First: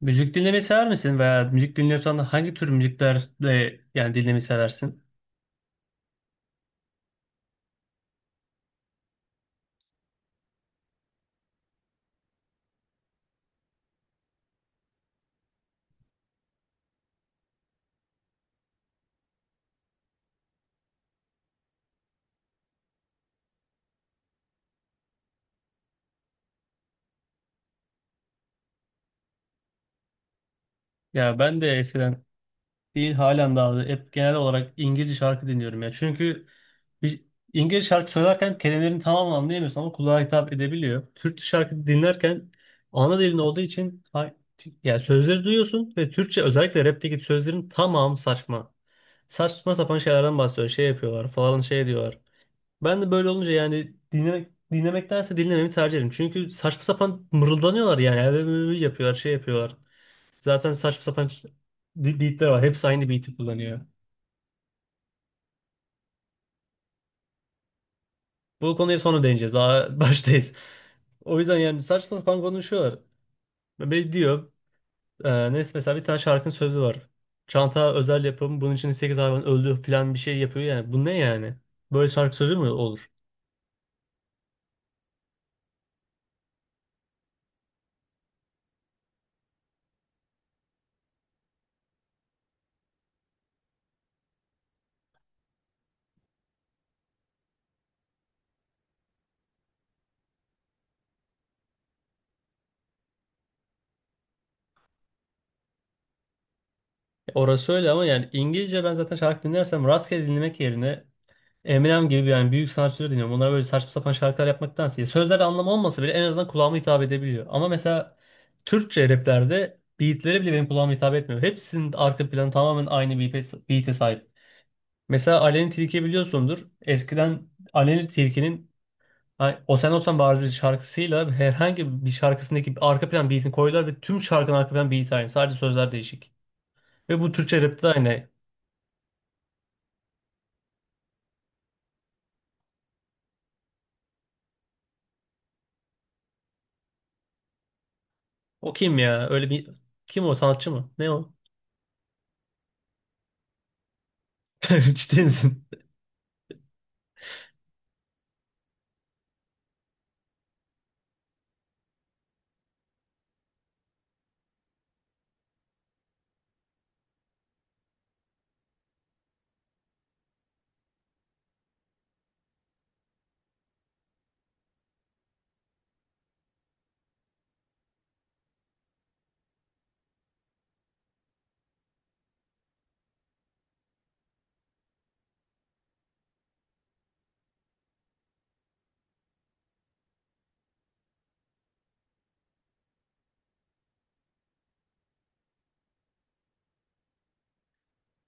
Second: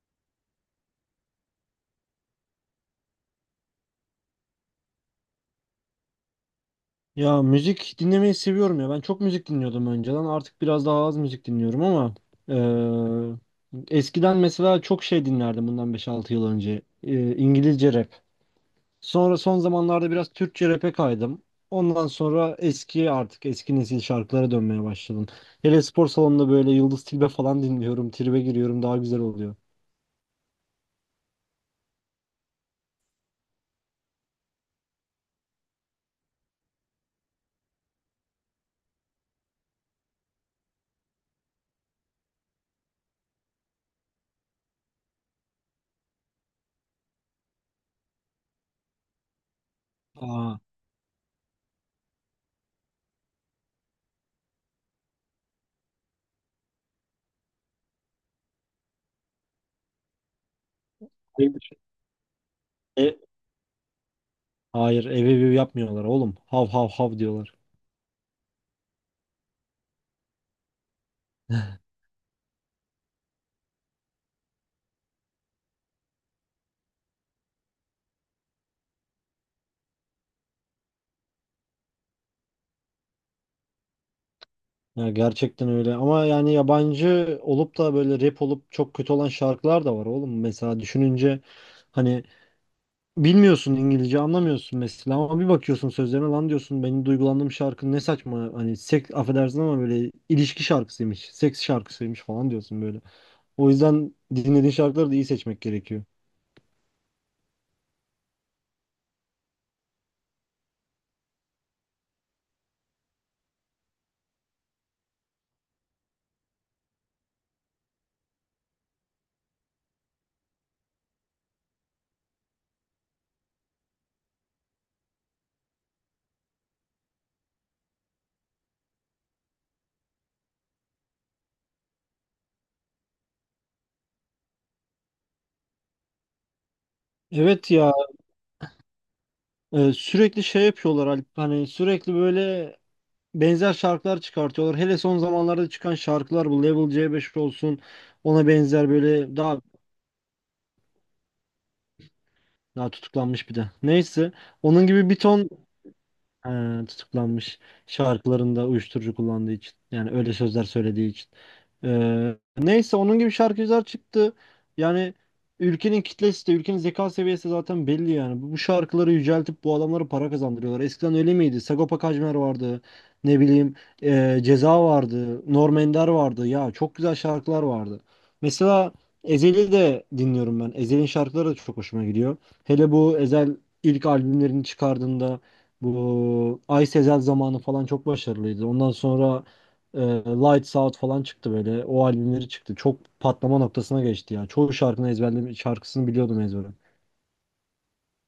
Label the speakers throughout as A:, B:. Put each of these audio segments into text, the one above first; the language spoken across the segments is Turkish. A: Müzik dinlemeyi sever misin veya müzik dinliyorsan da hangi tür müzikler de yani dinlemeyi seversin?
B: Ya müzik dinlemeyi seviyorum ya. Ben çok müzik dinliyordum önceden. Artık biraz daha az müzik dinliyorum, ama eee, eskiden mesela çok şey dinlerdim bundan beş altı yıl önce. İngilizce rap. Sonra son zamanlarda biraz Türkçe rap'e kaydım. Ondan sonra artık eski nesil şarkılara dönmeye başladım. Hele spor salonunda böyle Yıldız Tilbe falan dinliyorum. Tribe giriyorum, daha güzel oluyor.
A: Ya ben de eskiden değil halen daha hep genel olarak İngilizce şarkı dinliyorum ya. Çünkü bir İngilizce şarkı söylerken kelimelerin tamamen anlayamıyorsun ama kulağa hitap edebiliyor. Türkçe şarkı dinlerken ana dilin olduğu için yani sözleri duyuyorsun ve Türkçe özellikle rapteki sözlerin tamamı saçma. Saçma sapan şeylerden
B: Aa.
A: bahsediyor. Şey yapıyorlar falan şey diyorlar. Ben de böyle olunca yani dinlemek dinlemektense dinlememi tercih ederim. Çünkü saçma sapan mırıldanıyorlar yani. Ev yapıyorlar, şey yapıyorlar. Zaten saçma sapan
B: Hayır,
A: beatler var. Hepsi aynı
B: e-
A: beat'i kullanıyor.
B: hayır, ev ev ev yapmıyorlar oğlum. Hav hav hav diyorlar.
A: Bu konuya sonra değineceğiz. Daha baştayız. O yüzden yani saçma sapan konuşuyorlar. Ve diyor, Neyse, mesela bir tane şarkının sözü var. Çanta özel yapım, bunun için 8 hayvan öldü falan bir şey yapıyor yani. Bu ne yani? Böyle şarkı sözü mü olur?
B: Ya gerçekten öyle, ama yani yabancı olup da böyle rap olup çok kötü olan şarkılar da var oğlum. Mesela düşününce, hani bilmiyorsun, İngilizce anlamıyorsun mesela, ama bir bakıyorsun sözlerine, lan diyorsun, benim duygulandığım şarkı ne saçma, hani seks, affedersin ama, böyle ilişki şarkısıymış, seks şarkısıymış falan diyorsun böyle. O yüzden dinlediğin şarkıları da iyi seçmek gerekiyor.
A: Orası öyle ama yani İngilizce ben zaten şarkı dinlersem rastgele dinlemek yerine Eminem gibi yani büyük sanatçıları dinliyorum. Onlar böyle saçma sapan şarkılar yapmaktansa. Sözler anlamı olmasa bile en azından kulağıma hitap edebiliyor. Ama mesela Türkçe raplerde beatleri bile benim kulağıma hitap etmiyor. Hepsinin arka planı tamamen aynı beat'e sahip. Mesela Aleni Tilki'yi biliyorsundur. Eskiden Aleni Tilki'nin hani O Sen Olsan Bari şarkısıyla herhangi bir şarkısındaki arka plan beat'ini koydular ve tüm şarkının arka plan beat aynı. Sadece sözler değişik. Ve bu Türkçe
B: Evet
A: rapte de
B: ya,
A: aynı.
B: sürekli şey yapıyorlar Alp, hani sürekli böyle benzer şarkılar çıkartıyorlar. Hele son zamanlarda çıkan şarkılar, bu Level C5 olsun, ona
A: O
B: benzer
A: kim ya?
B: böyle,
A: Öyle
B: daha
A: bir... Kim o? Sanatçı mı? Ne o?
B: daha tutuklanmış bir de. Neyse. Onun gibi bir
A: Ciddi
B: ton.
A: misin?
B: Tutuklanmış şarkılarında uyuşturucu kullandığı için. Yani öyle sözler söylediği için. Neyse, onun gibi şarkıcılar çıktı. Yani ülkenin kitlesi de, ülkenin zeka seviyesi zaten belli yani. Bu şarkıları yüceltip bu adamlara para kazandırıyorlar. Eskiden öyle miydi? Sagopa Kajmer vardı. Ne bileyim, Ceza vardı. Norm Ender vardı. Ya, çok güzel şarkılar vardı. Mesela Ezhel'i de dinliyorum ben. Ezhel'in şarkıları da çok hoşuma gidiyor. Hele bu Ezhel ilk albümlerini çıkardığında, bu Ay sezel zamanı falan, çok başarılıydı. Ondan sonra e, Lights Out falan çıktı böyle. O albümleri çıktı. Çok patlama noktasına geçti ya. Çoğu şarkını ezberledim. Şarkısını biliyordum ezbere.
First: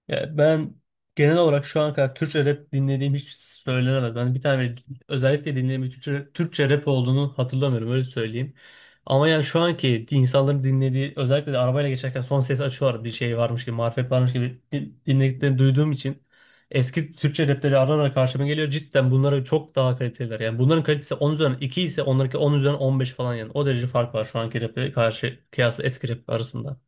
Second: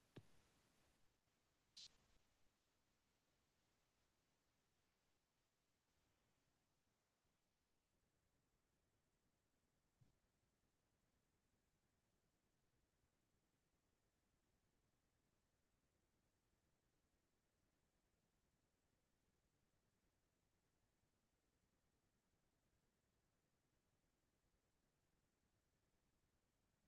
A: Ya ben genel olarak şu ana kadar Türkçe rap dinlediğim hiç söylenemez. Ben bir tane özellikle dinlediğim bir Türkçe rap olduğunu hatırlamıyorum öyle söyleyeyim. Ama yani şu anki insanların dinlediği özellikle de arabayla geçerken son ses açıyorlar bir şey varmış gibi marifet varmış gibi dinlediklerini duyduğum için eski Türkçe rapleri ara ara karşıma geliyor. Cidden bunlara çok daha kaliteliler. Yani bunların kalitesi 10 üzerinden 2 ise onlarınki 10 üzerinden 15 falan yani. O derece fark var şu anki rap'e karşı kıyasla eski rap arasında.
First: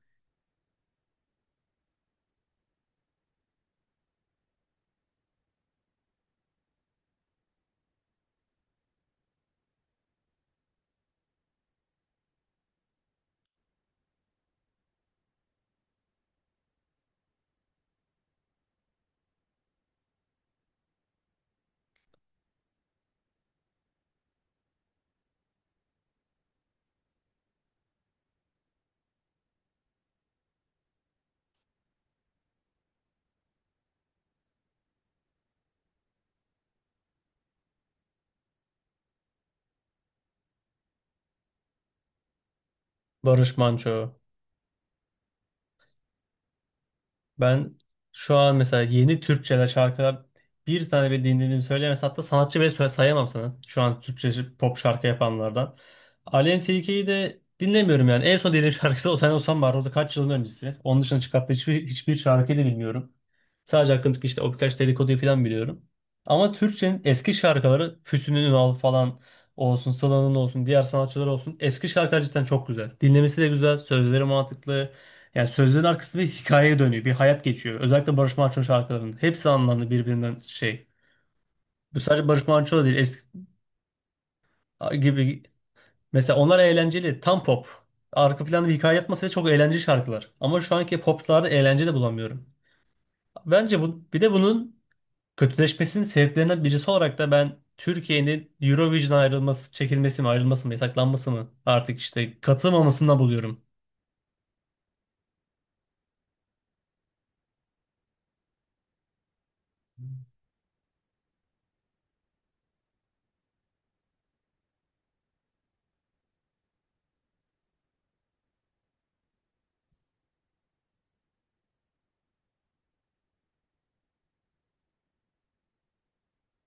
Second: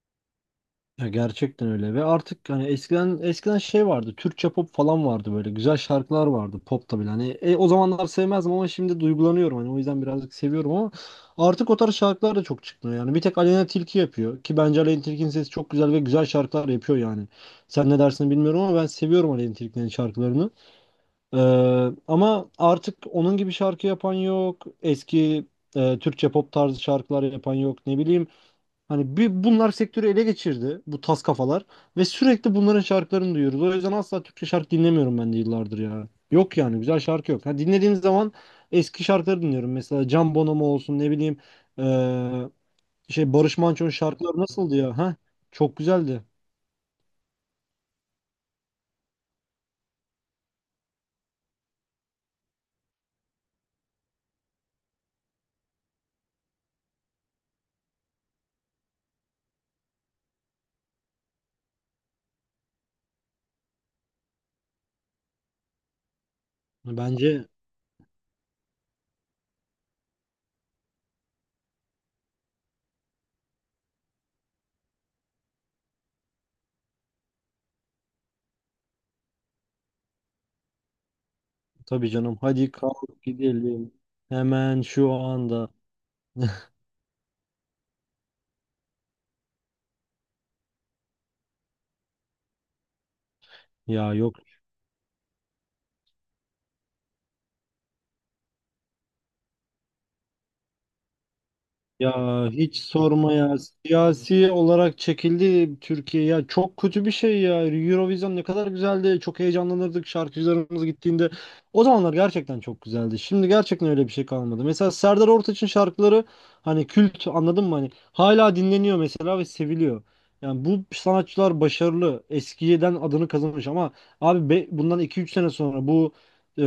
B: Ya gerçekten öyle, ve artık hani eskiden şey vardı, Türkçe pop falan vardı, böyle güzel şarkılar vardı, pop da hani, o zamanlar sevmezdim ama şimdi duygulanıyorum, hani o yüzden birazcık seviyorum, ama artık o tarz şarkılar da çok çıkmıyor yani, bir tek Aleyna Tilki yapıyor ki bence Aleyna Tilki'nin sesi çok güzel ve güzel şarkılar yapıyor yani, sen ne dersin bilmiyorum ama ben seviyorum Aleyna Tilki'nin şarkılarını. Ee, Ama artık onun gibi şarkı yapan yok, eski Türkçe pop tarzı şarkılar yapan yok, ne bileyim. Hani bir, bunlar sektörü ele geçirdi, bu tas kafalar, ve sürekli bunların şarkılarını duyuyoruz. O yüzden asla Türkçe şarkı dinlemiyorum ben de yıllardır ya. Yok yani, güzel şarkı yok. Ha, dinlediğim zaman eski şarkıları dinliyorum. Mesela Can Bonomo olsun, ne bileyim, eee, şey,
A: Barış
B: Barış Manço'nun
A: Manço,
B: şarkıları nasıldı ya? Ha? Çok güzeldi.
A: ben şu an mesela yeni Türkçe'de şarkılar bir tane bile dinlediğimi söyleyemezsem hatta sanatçı bile sayamam sana. Şu an Türkçe pop şarkı yapanlardan. Aleyna Tilki'yi de dinlemiyorum yani. En son dediğim şarkısı O Sen Olsan var. O da kaç yılın öncesi. Onun dışında çıkarttığı hiçbir şarkıyı da bilmiyorum. Sadece hakkındaki işte o birkaç dedikoduyu falan biliyorum. Ama Türkçe'nin eski
B: Bence
A: şarkıları Füsun'un Ünal falan olsun, Sıla'nın olsun, diğer sanatçılar olsun. Eski şarkılar cidden çok güzel. Dinlemesi de güzel, sözleri mantıklı. Yani sözlerin arkasında bir hikayeye dönüyor. Bir hayat geçiyor. Özellikle Barış Manço'nun şarkılarının. Hepsi anlamlı birbirinden şey. Bu
B: tabii
A: sadece
B: canım.
A: Barış
B: Hadi
A: Manço da değil.
B: kalk
A: Eski
B: gidelim. Hemen şu
A: gibi.
B: anda.
A: Mesela onlar eğlenceli. Tam pop. Arka planda bir hikaye yatması ve çok eğlenceli şarkılar. Ama şu anki poplarda eğlence de bulamıyorum. Bence bu
B: Ya
A: bir de
B: yok.
A: bunun kötüleşmesinin sebeplerinden birisi olarak da ben Türkiye'nin Eurovision ayrılması, çekilmesi mi, ayrılması mı, yasaklanması mı artık
B: Ya
A: işte
B: hiç
A: katılmamasından
B: sorma ya.
A: buluyorum.
B: Siyasi olarak çekildi Türkiye ya. Çok kötü bir şey ya. Eurovision ne kadar güzeldi. Çok heyecanlanırdık şarkıcılarımız gittiğinde. O zamanlar gerçekten çok güzeldi. Şimdi gerçekten öyle bir şey kalmadı. Mesela Serdar Ortaç'ın şarkıları, hani kült, anladın mı? Hani hala dinleniyor mesela, ve seviliyor. Yani bu sanatçılar başarılı. Eskiden adını kazanmış, ama abi bundan iki üç sene sonra bu,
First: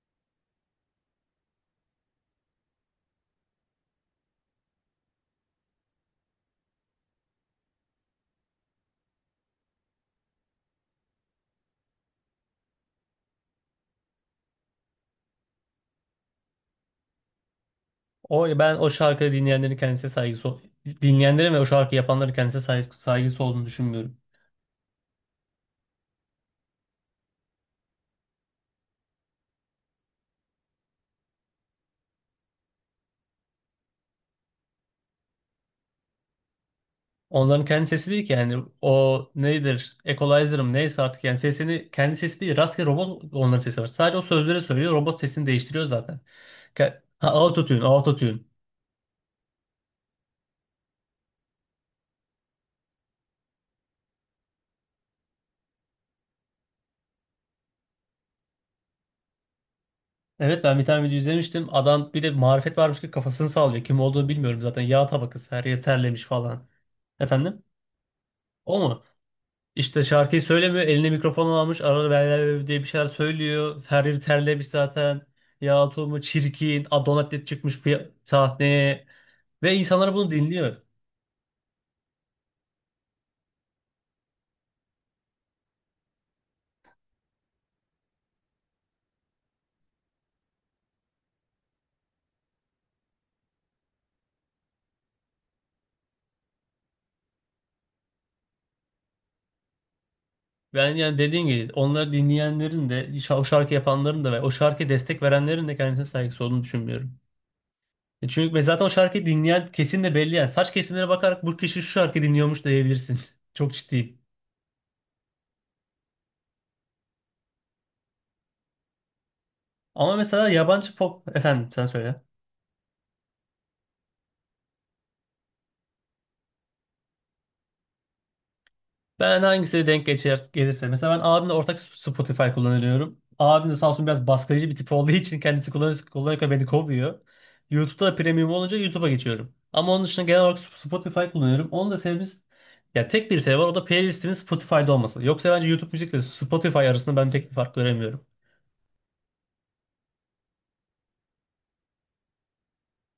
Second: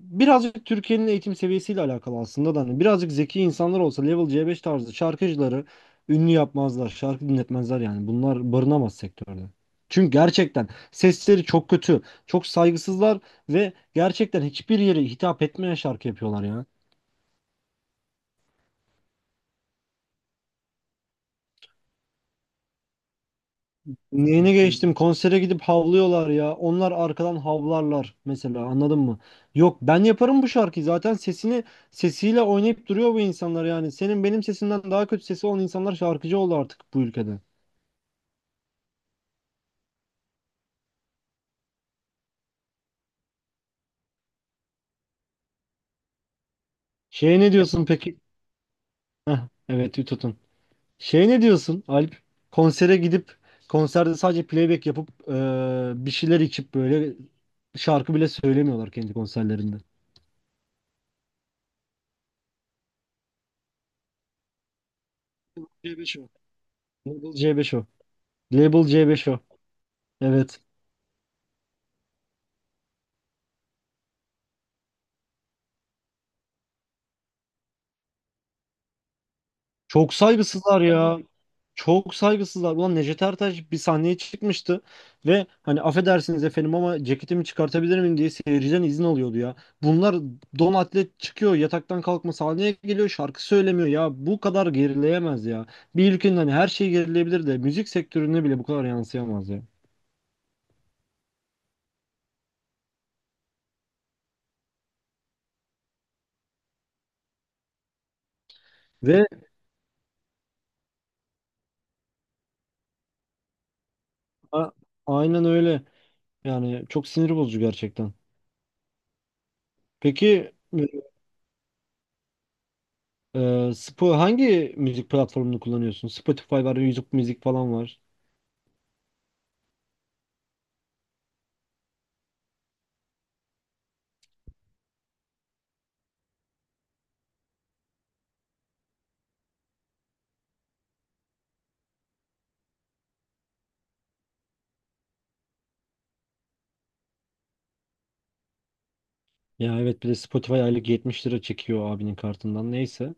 B: birazcık Türkiye'nin eğitim seviyesiyle alakalı aslında da, hani birazcık zeki insanlar olsa level C5 tarzı şarkıcıları ünlü yapmazlar, şarkı dinletmezler yani. Bunlar barınamaz sektörde. Çünkü gerçekten sesleri çok kötü, çok saygısızlar, ve gerçekten hiçbir yere hitap etmeyen şarkı yapıyorlar ya.
A: O ben o şarkıyı dinleyenlerin kendisine dinleyenlerin ve o şarkı yapanların kendisine saygısı olduğunu düşünmüyorum.
B: Neyine, geçtim konsere gidip havlıyorlar ya. Onlar arkadan havlarlar mesela, anladın mı? Yok, ben yaparım bu şarkıyı zaten, sesini, sesiyle oynayıp duruyor bu insanlar yani. Senin benim sesimden daha kötü sesi olan insanlar şarkıcı oldu artık bu ülkede.
A: Onların kendi sesi değil ki yani o nedir? Equalizer'ım neyse artık yani sesini kendi sesi değil rastgele robot onların sesi var. Sadece o sözleri söylüyor robot sesini değiştiriyor zaten. Ha,
B: Şeye ne
A: autotune
B: diyorsun peki?
A: autotune.
B: Heh, evet, tutun. Şeye ne diyorsun Alp? Konsere gidip konserde sadece playback yapıp bir şeyler içip böyle, şarkı bile söylemiyorlar kendi konserlerinde.
A: Evet ben bir tane video izlemiştim. Adam bir de marifet varmış ki kafasını sallıyor. Kim olduğunu bilmiyorum zaten. Yağ tabakası her
B: Label
A: yer
B: C5
A: terlemiş
B: o.
A: falan.
B: Label
A: Efendim?
B: C5 o.
A: O
B: Label
A: mu?
B: C5 o.
A: İşte şarkıyı
B: Evet.
A: söylemiyor. Eline mikrofon almış. Arada böyle diye bir şeyler söylüyor. Her yeri terlemiş zaten. Ya tulumu çirkin. Adonatet çıkmış sahneye. Ve insanlar
B: Çok
A: bunu dinliyor.
B: saygısızlar ya. Yani, çok saygısızlar. Ulan Necdet Ertaş bir sahneye çıkmıştı, ve hani affedersiniz efendim ama ceketimi çıkartabilir miyim diye seyirciden izin alıyordu ya. Bunlar don atlet çıkıyor, yataktan kalkma sahneye geliyor, şarkı söylemiyor ya. Bu kadar gerileyemez ya. Bir ülkenin, hani her şey gerilebilir de, müzik sektörüne bile bu kadar yansıyamaz ya.
A: Ben yani dediğim gibi onları dinleyenlerin de o şarkı yapanların da ve o şarkıya destek verenlerin de kendisine saygısı olduğunu düşünmüyorum. Çünkü ve zaten o şarkıyı
B: Ve
A: dinleyen kesin de belli yani. Saç kesimlere bakarak bu kişi şu şarkıyı dinliyormuş diyebilirsin. Çok ciddiyim.
B: a- aynen öyle. Yani çok sinir bozucu gerçekten.
A: Ama mesela
B: Peki
A: yabancı pop... Efendim sen söyle.
B: e, hangi müzik platformunu kullanıyorsun? Spotify var, YouTube müzik falan var.
A: Ben hangisine denk geçer, gelirse. Mesela ben abimle ortak Spotify kullanıyorum. Abim de sağ olsun biraz baskıcı bir tip olduğu için kendisi kullanıyor, kullanırken beni kovuyor. YouTube'da da premium olunca YouTube'a geçiyorum. Ama onun dışında genel olarak Spotify kullanıyorum. Onun da sebebimiz ya tek bir sebebi var o da playlistimin Spotify'da olması. Yoksa bence YouTube müzik müzikle Spotify arasında ben pek bir fark göremiyorum.
B: Ya evet, bir de Spotify aylık 70 lira çekiyor abinin kartından, neyse.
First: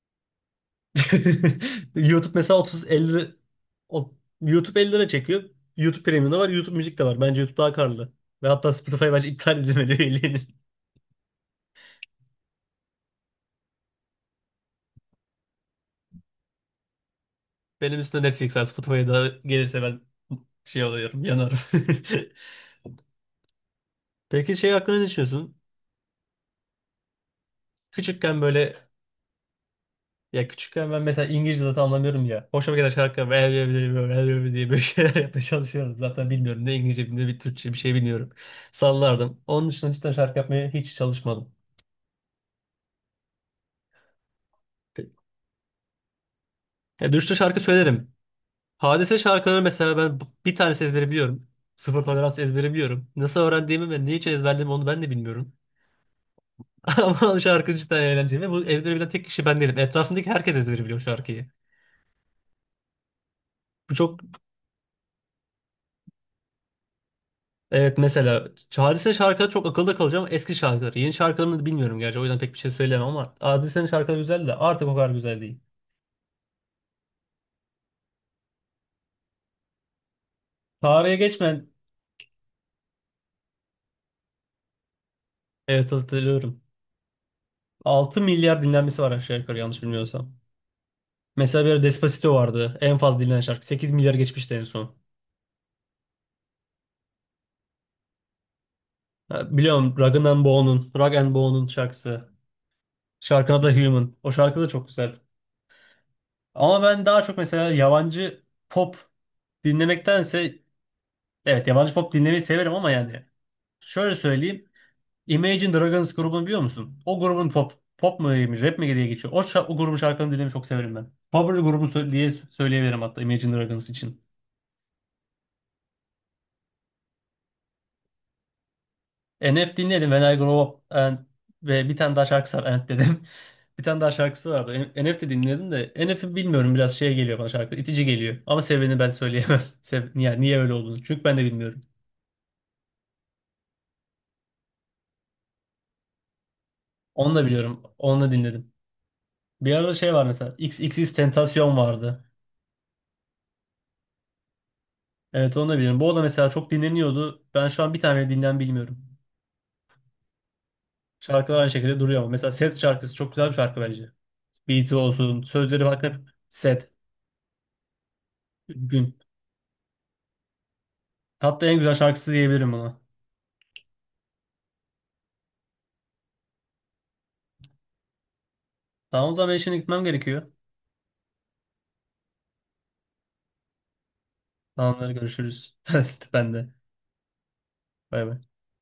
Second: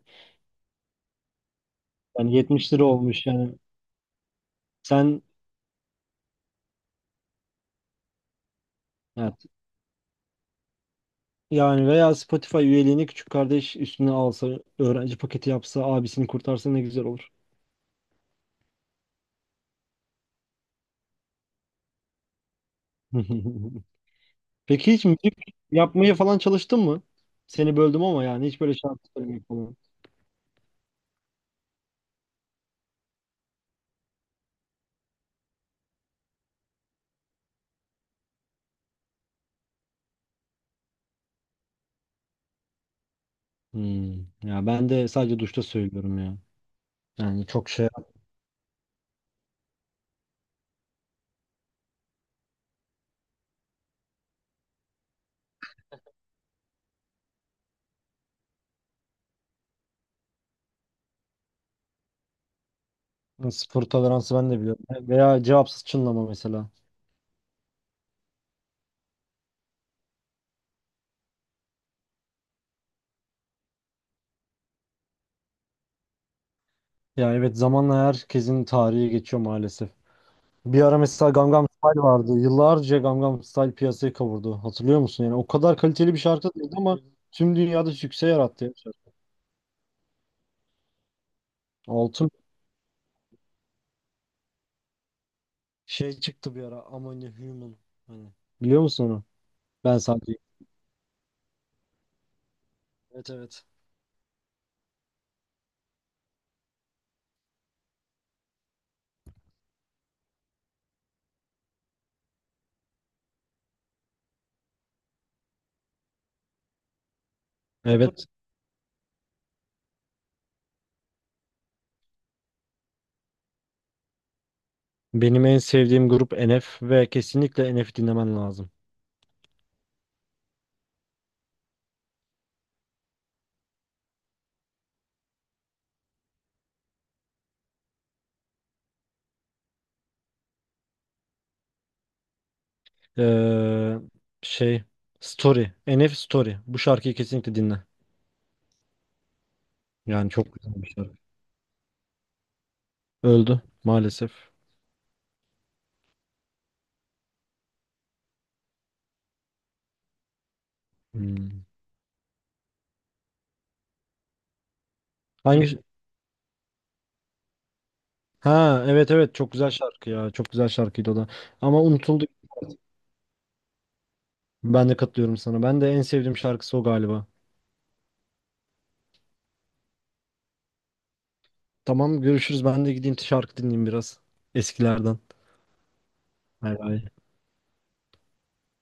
A: YouTube
B: Yani
A: mesela
B: 70 lira olmuş
A: 30-50
B: yani.
A: o- YouTube 50 lira
B: Sen
A: çekiyor. YouTube Premium'da var, YouTube Müzik de var. Bence YouTube daha karlı. Ve hatta Spotify bence
B: evet,
A: iptal edilmeli üyeliğini.
B: yani, veya Spotify üyeliğini küçük kardeş üstüne alsa, öğrenci paketi yapsa, abisini kurtarsa ne güzel olur.
A: Benim üstüne Netflix'e, Spotify'a da gelirse ben şey oluyorum, yanarım. Peki şey
B: Peki
A: hakkında ne
B: hiç müzik
A: düşünüyorsun?
B: yapmaya falan çalıştın mı? Seni böldüm ama,
A: Küçükken
B: yani hiç böyle
A: böyle
B: şarkı söylemek falan.
A: ya küçükken ben mesela İngilizce zaten anlamıyorum ya. Hoşuma giden şarkılar böyle böyle böyle böyle böyle diye böyle şeyler yapmaya çalışıyorum. Zaten bilmiyorum ne İngilizce ne bir Türkçe bir şey bilmiyorum. Sallardım. Onun dışında cidden şarkı yapmaya hiç çalışmadım.
B: Hmm, Ya ben de sadece duşta söylüyorum ya.
A: Ya dürüstçe
B: Yani
A: şarkı
B: çok şey.
A: söylerim. Hadise şarkıları mesela ben bir tanesi ezbere biliyorum. Sıfır tolerans ezbere biliyorum. Nasıl öğrendiğimi ve niçin ezberlediğimi onu ben de bilmiyorum. Ama şarkı cidden eğlenceli ve bu ezbere bilen tek kişi ben değilim. Etrafımdaki herkes ezbere biliyor şarkıyı.
B: Sıfır
A: Bu çok
B: toleransı ben de biliyorum. Veya cevapsız çınlama mesela.
A: evet mesela Hadise şarkıları çok akılda kalıcı ama eski şarkıları. Yeni şarkılarını da bilmiyorum gerçi o yüzden pek bir şey söyleyemem ama Hadise'nin şarkıları güzel de artık o kadar güzel değil.
B: Ya evet, zamanla herkesin tarihi geçiyor maalesef. Bir ara
A: Tarihe
B: mesela Gangnam
A: geçmen
B: Style vardı. Yıllarca Gangnam Style piyasayı kavurdu. Hatırlıyor musun? Yani o kadar
A: evet
B: kaliteli bir şarkı
A: hatırlıyorum.
B: değildi, ama tüm dünyada
A: 6
B: sükse
A: milyar
B: yarattı, ya
A: dinlenmesi var
B: şarkı.
A: aşağı yukarı yanlış bilmiyorsam. Mesela bir ara
B: Altın
A: Despacito vardı. En fazla dinlenen şarkı. 8 milyar geçmişti en son.
B: şey çıktı bir ara. Among a Human. Hani biliyor musun onu?
A: Ha, biliyorum
B: Ben sadece.
A: Rag and Bone'un şarkısı.
B: Evet
A: Şarkının
B: evet.
A: adı da Human. O şarkı da çok güzel. Ama ben daha çok mesela yabancı pop dinlemektense evet yabancı pop dinlemeyi severim ama yani şöyle söyleyeyim. Imagine Dragons grubunu biliyor musun? O grubun pop
B: Evet.
A: mu diyeyim, rap mi diye geçiyor. O, o grubun şarkılarını dinlemeyi çok severim ben. Favori grubum diye söyleyebilirim hatta Imagine Dragons için.
B: Benim en sevdiğim grup NF, ve kesinlikle NF dinlemen lazım.
A: NF dinledim When I Grow Up and, ve bir tane daha şarkısı var And dedim. Bir tane daha şarkısı vardı. NF de dinledim de NF'i bilmiyorum biraz şey geliyor bana şarkı itici geliyor. Ama sebebini ben söyleyemem. Yani niye öyle olduğunu. Çünkü ben de bilmiyorum.
B: Ee, Şey Story. NF Story. Bu şarkıyı
A: Onu da
B: kesinlikle
A: biliyorum.
B: dinle.
A: Onu da dinledim. Bir arada şey var
B: Yani çok
A: mesela.
B: güzel bir
A: XXX
B: şarkı.
A: Tentasyon vardı.
B: Öldü maalesef.
A: Evet onu da biliyorum. Bu da mesela çok dinleniyordu. Ben şu an bir tane dinlen bilmiyorum. Şarkılar
B: Hmm.
A: aynı şekilde duruyor ama. Mesela Set şarkısı çok güzel bir şarkı bence. Beat'i olsun.
B: Hangi
A: Sözleri bak hep Set.
B: Ha, evet
A: Gün.
B: evet, çok güzel şarkı ya. Çok güzel şarkıydı o da.
A: Hatta en
B: Ama
A: güzel
B: unutuldu.
A: şarkısı diyebilirim buna.
B: Ben de katılıyorum sana. Ben de en sevdiğim şarkısı o galiba.
A: Tamam o zaman ben şimdi gitmem gerekiyor.
B: Tamam görüşürüz. Ben de gideyim şarkı dinleyeyim biraz.
A: Tamamdır
B: Eskilerden.
A: görüşürüz. Ben de.
B: Bay bay.
A: Bay bay.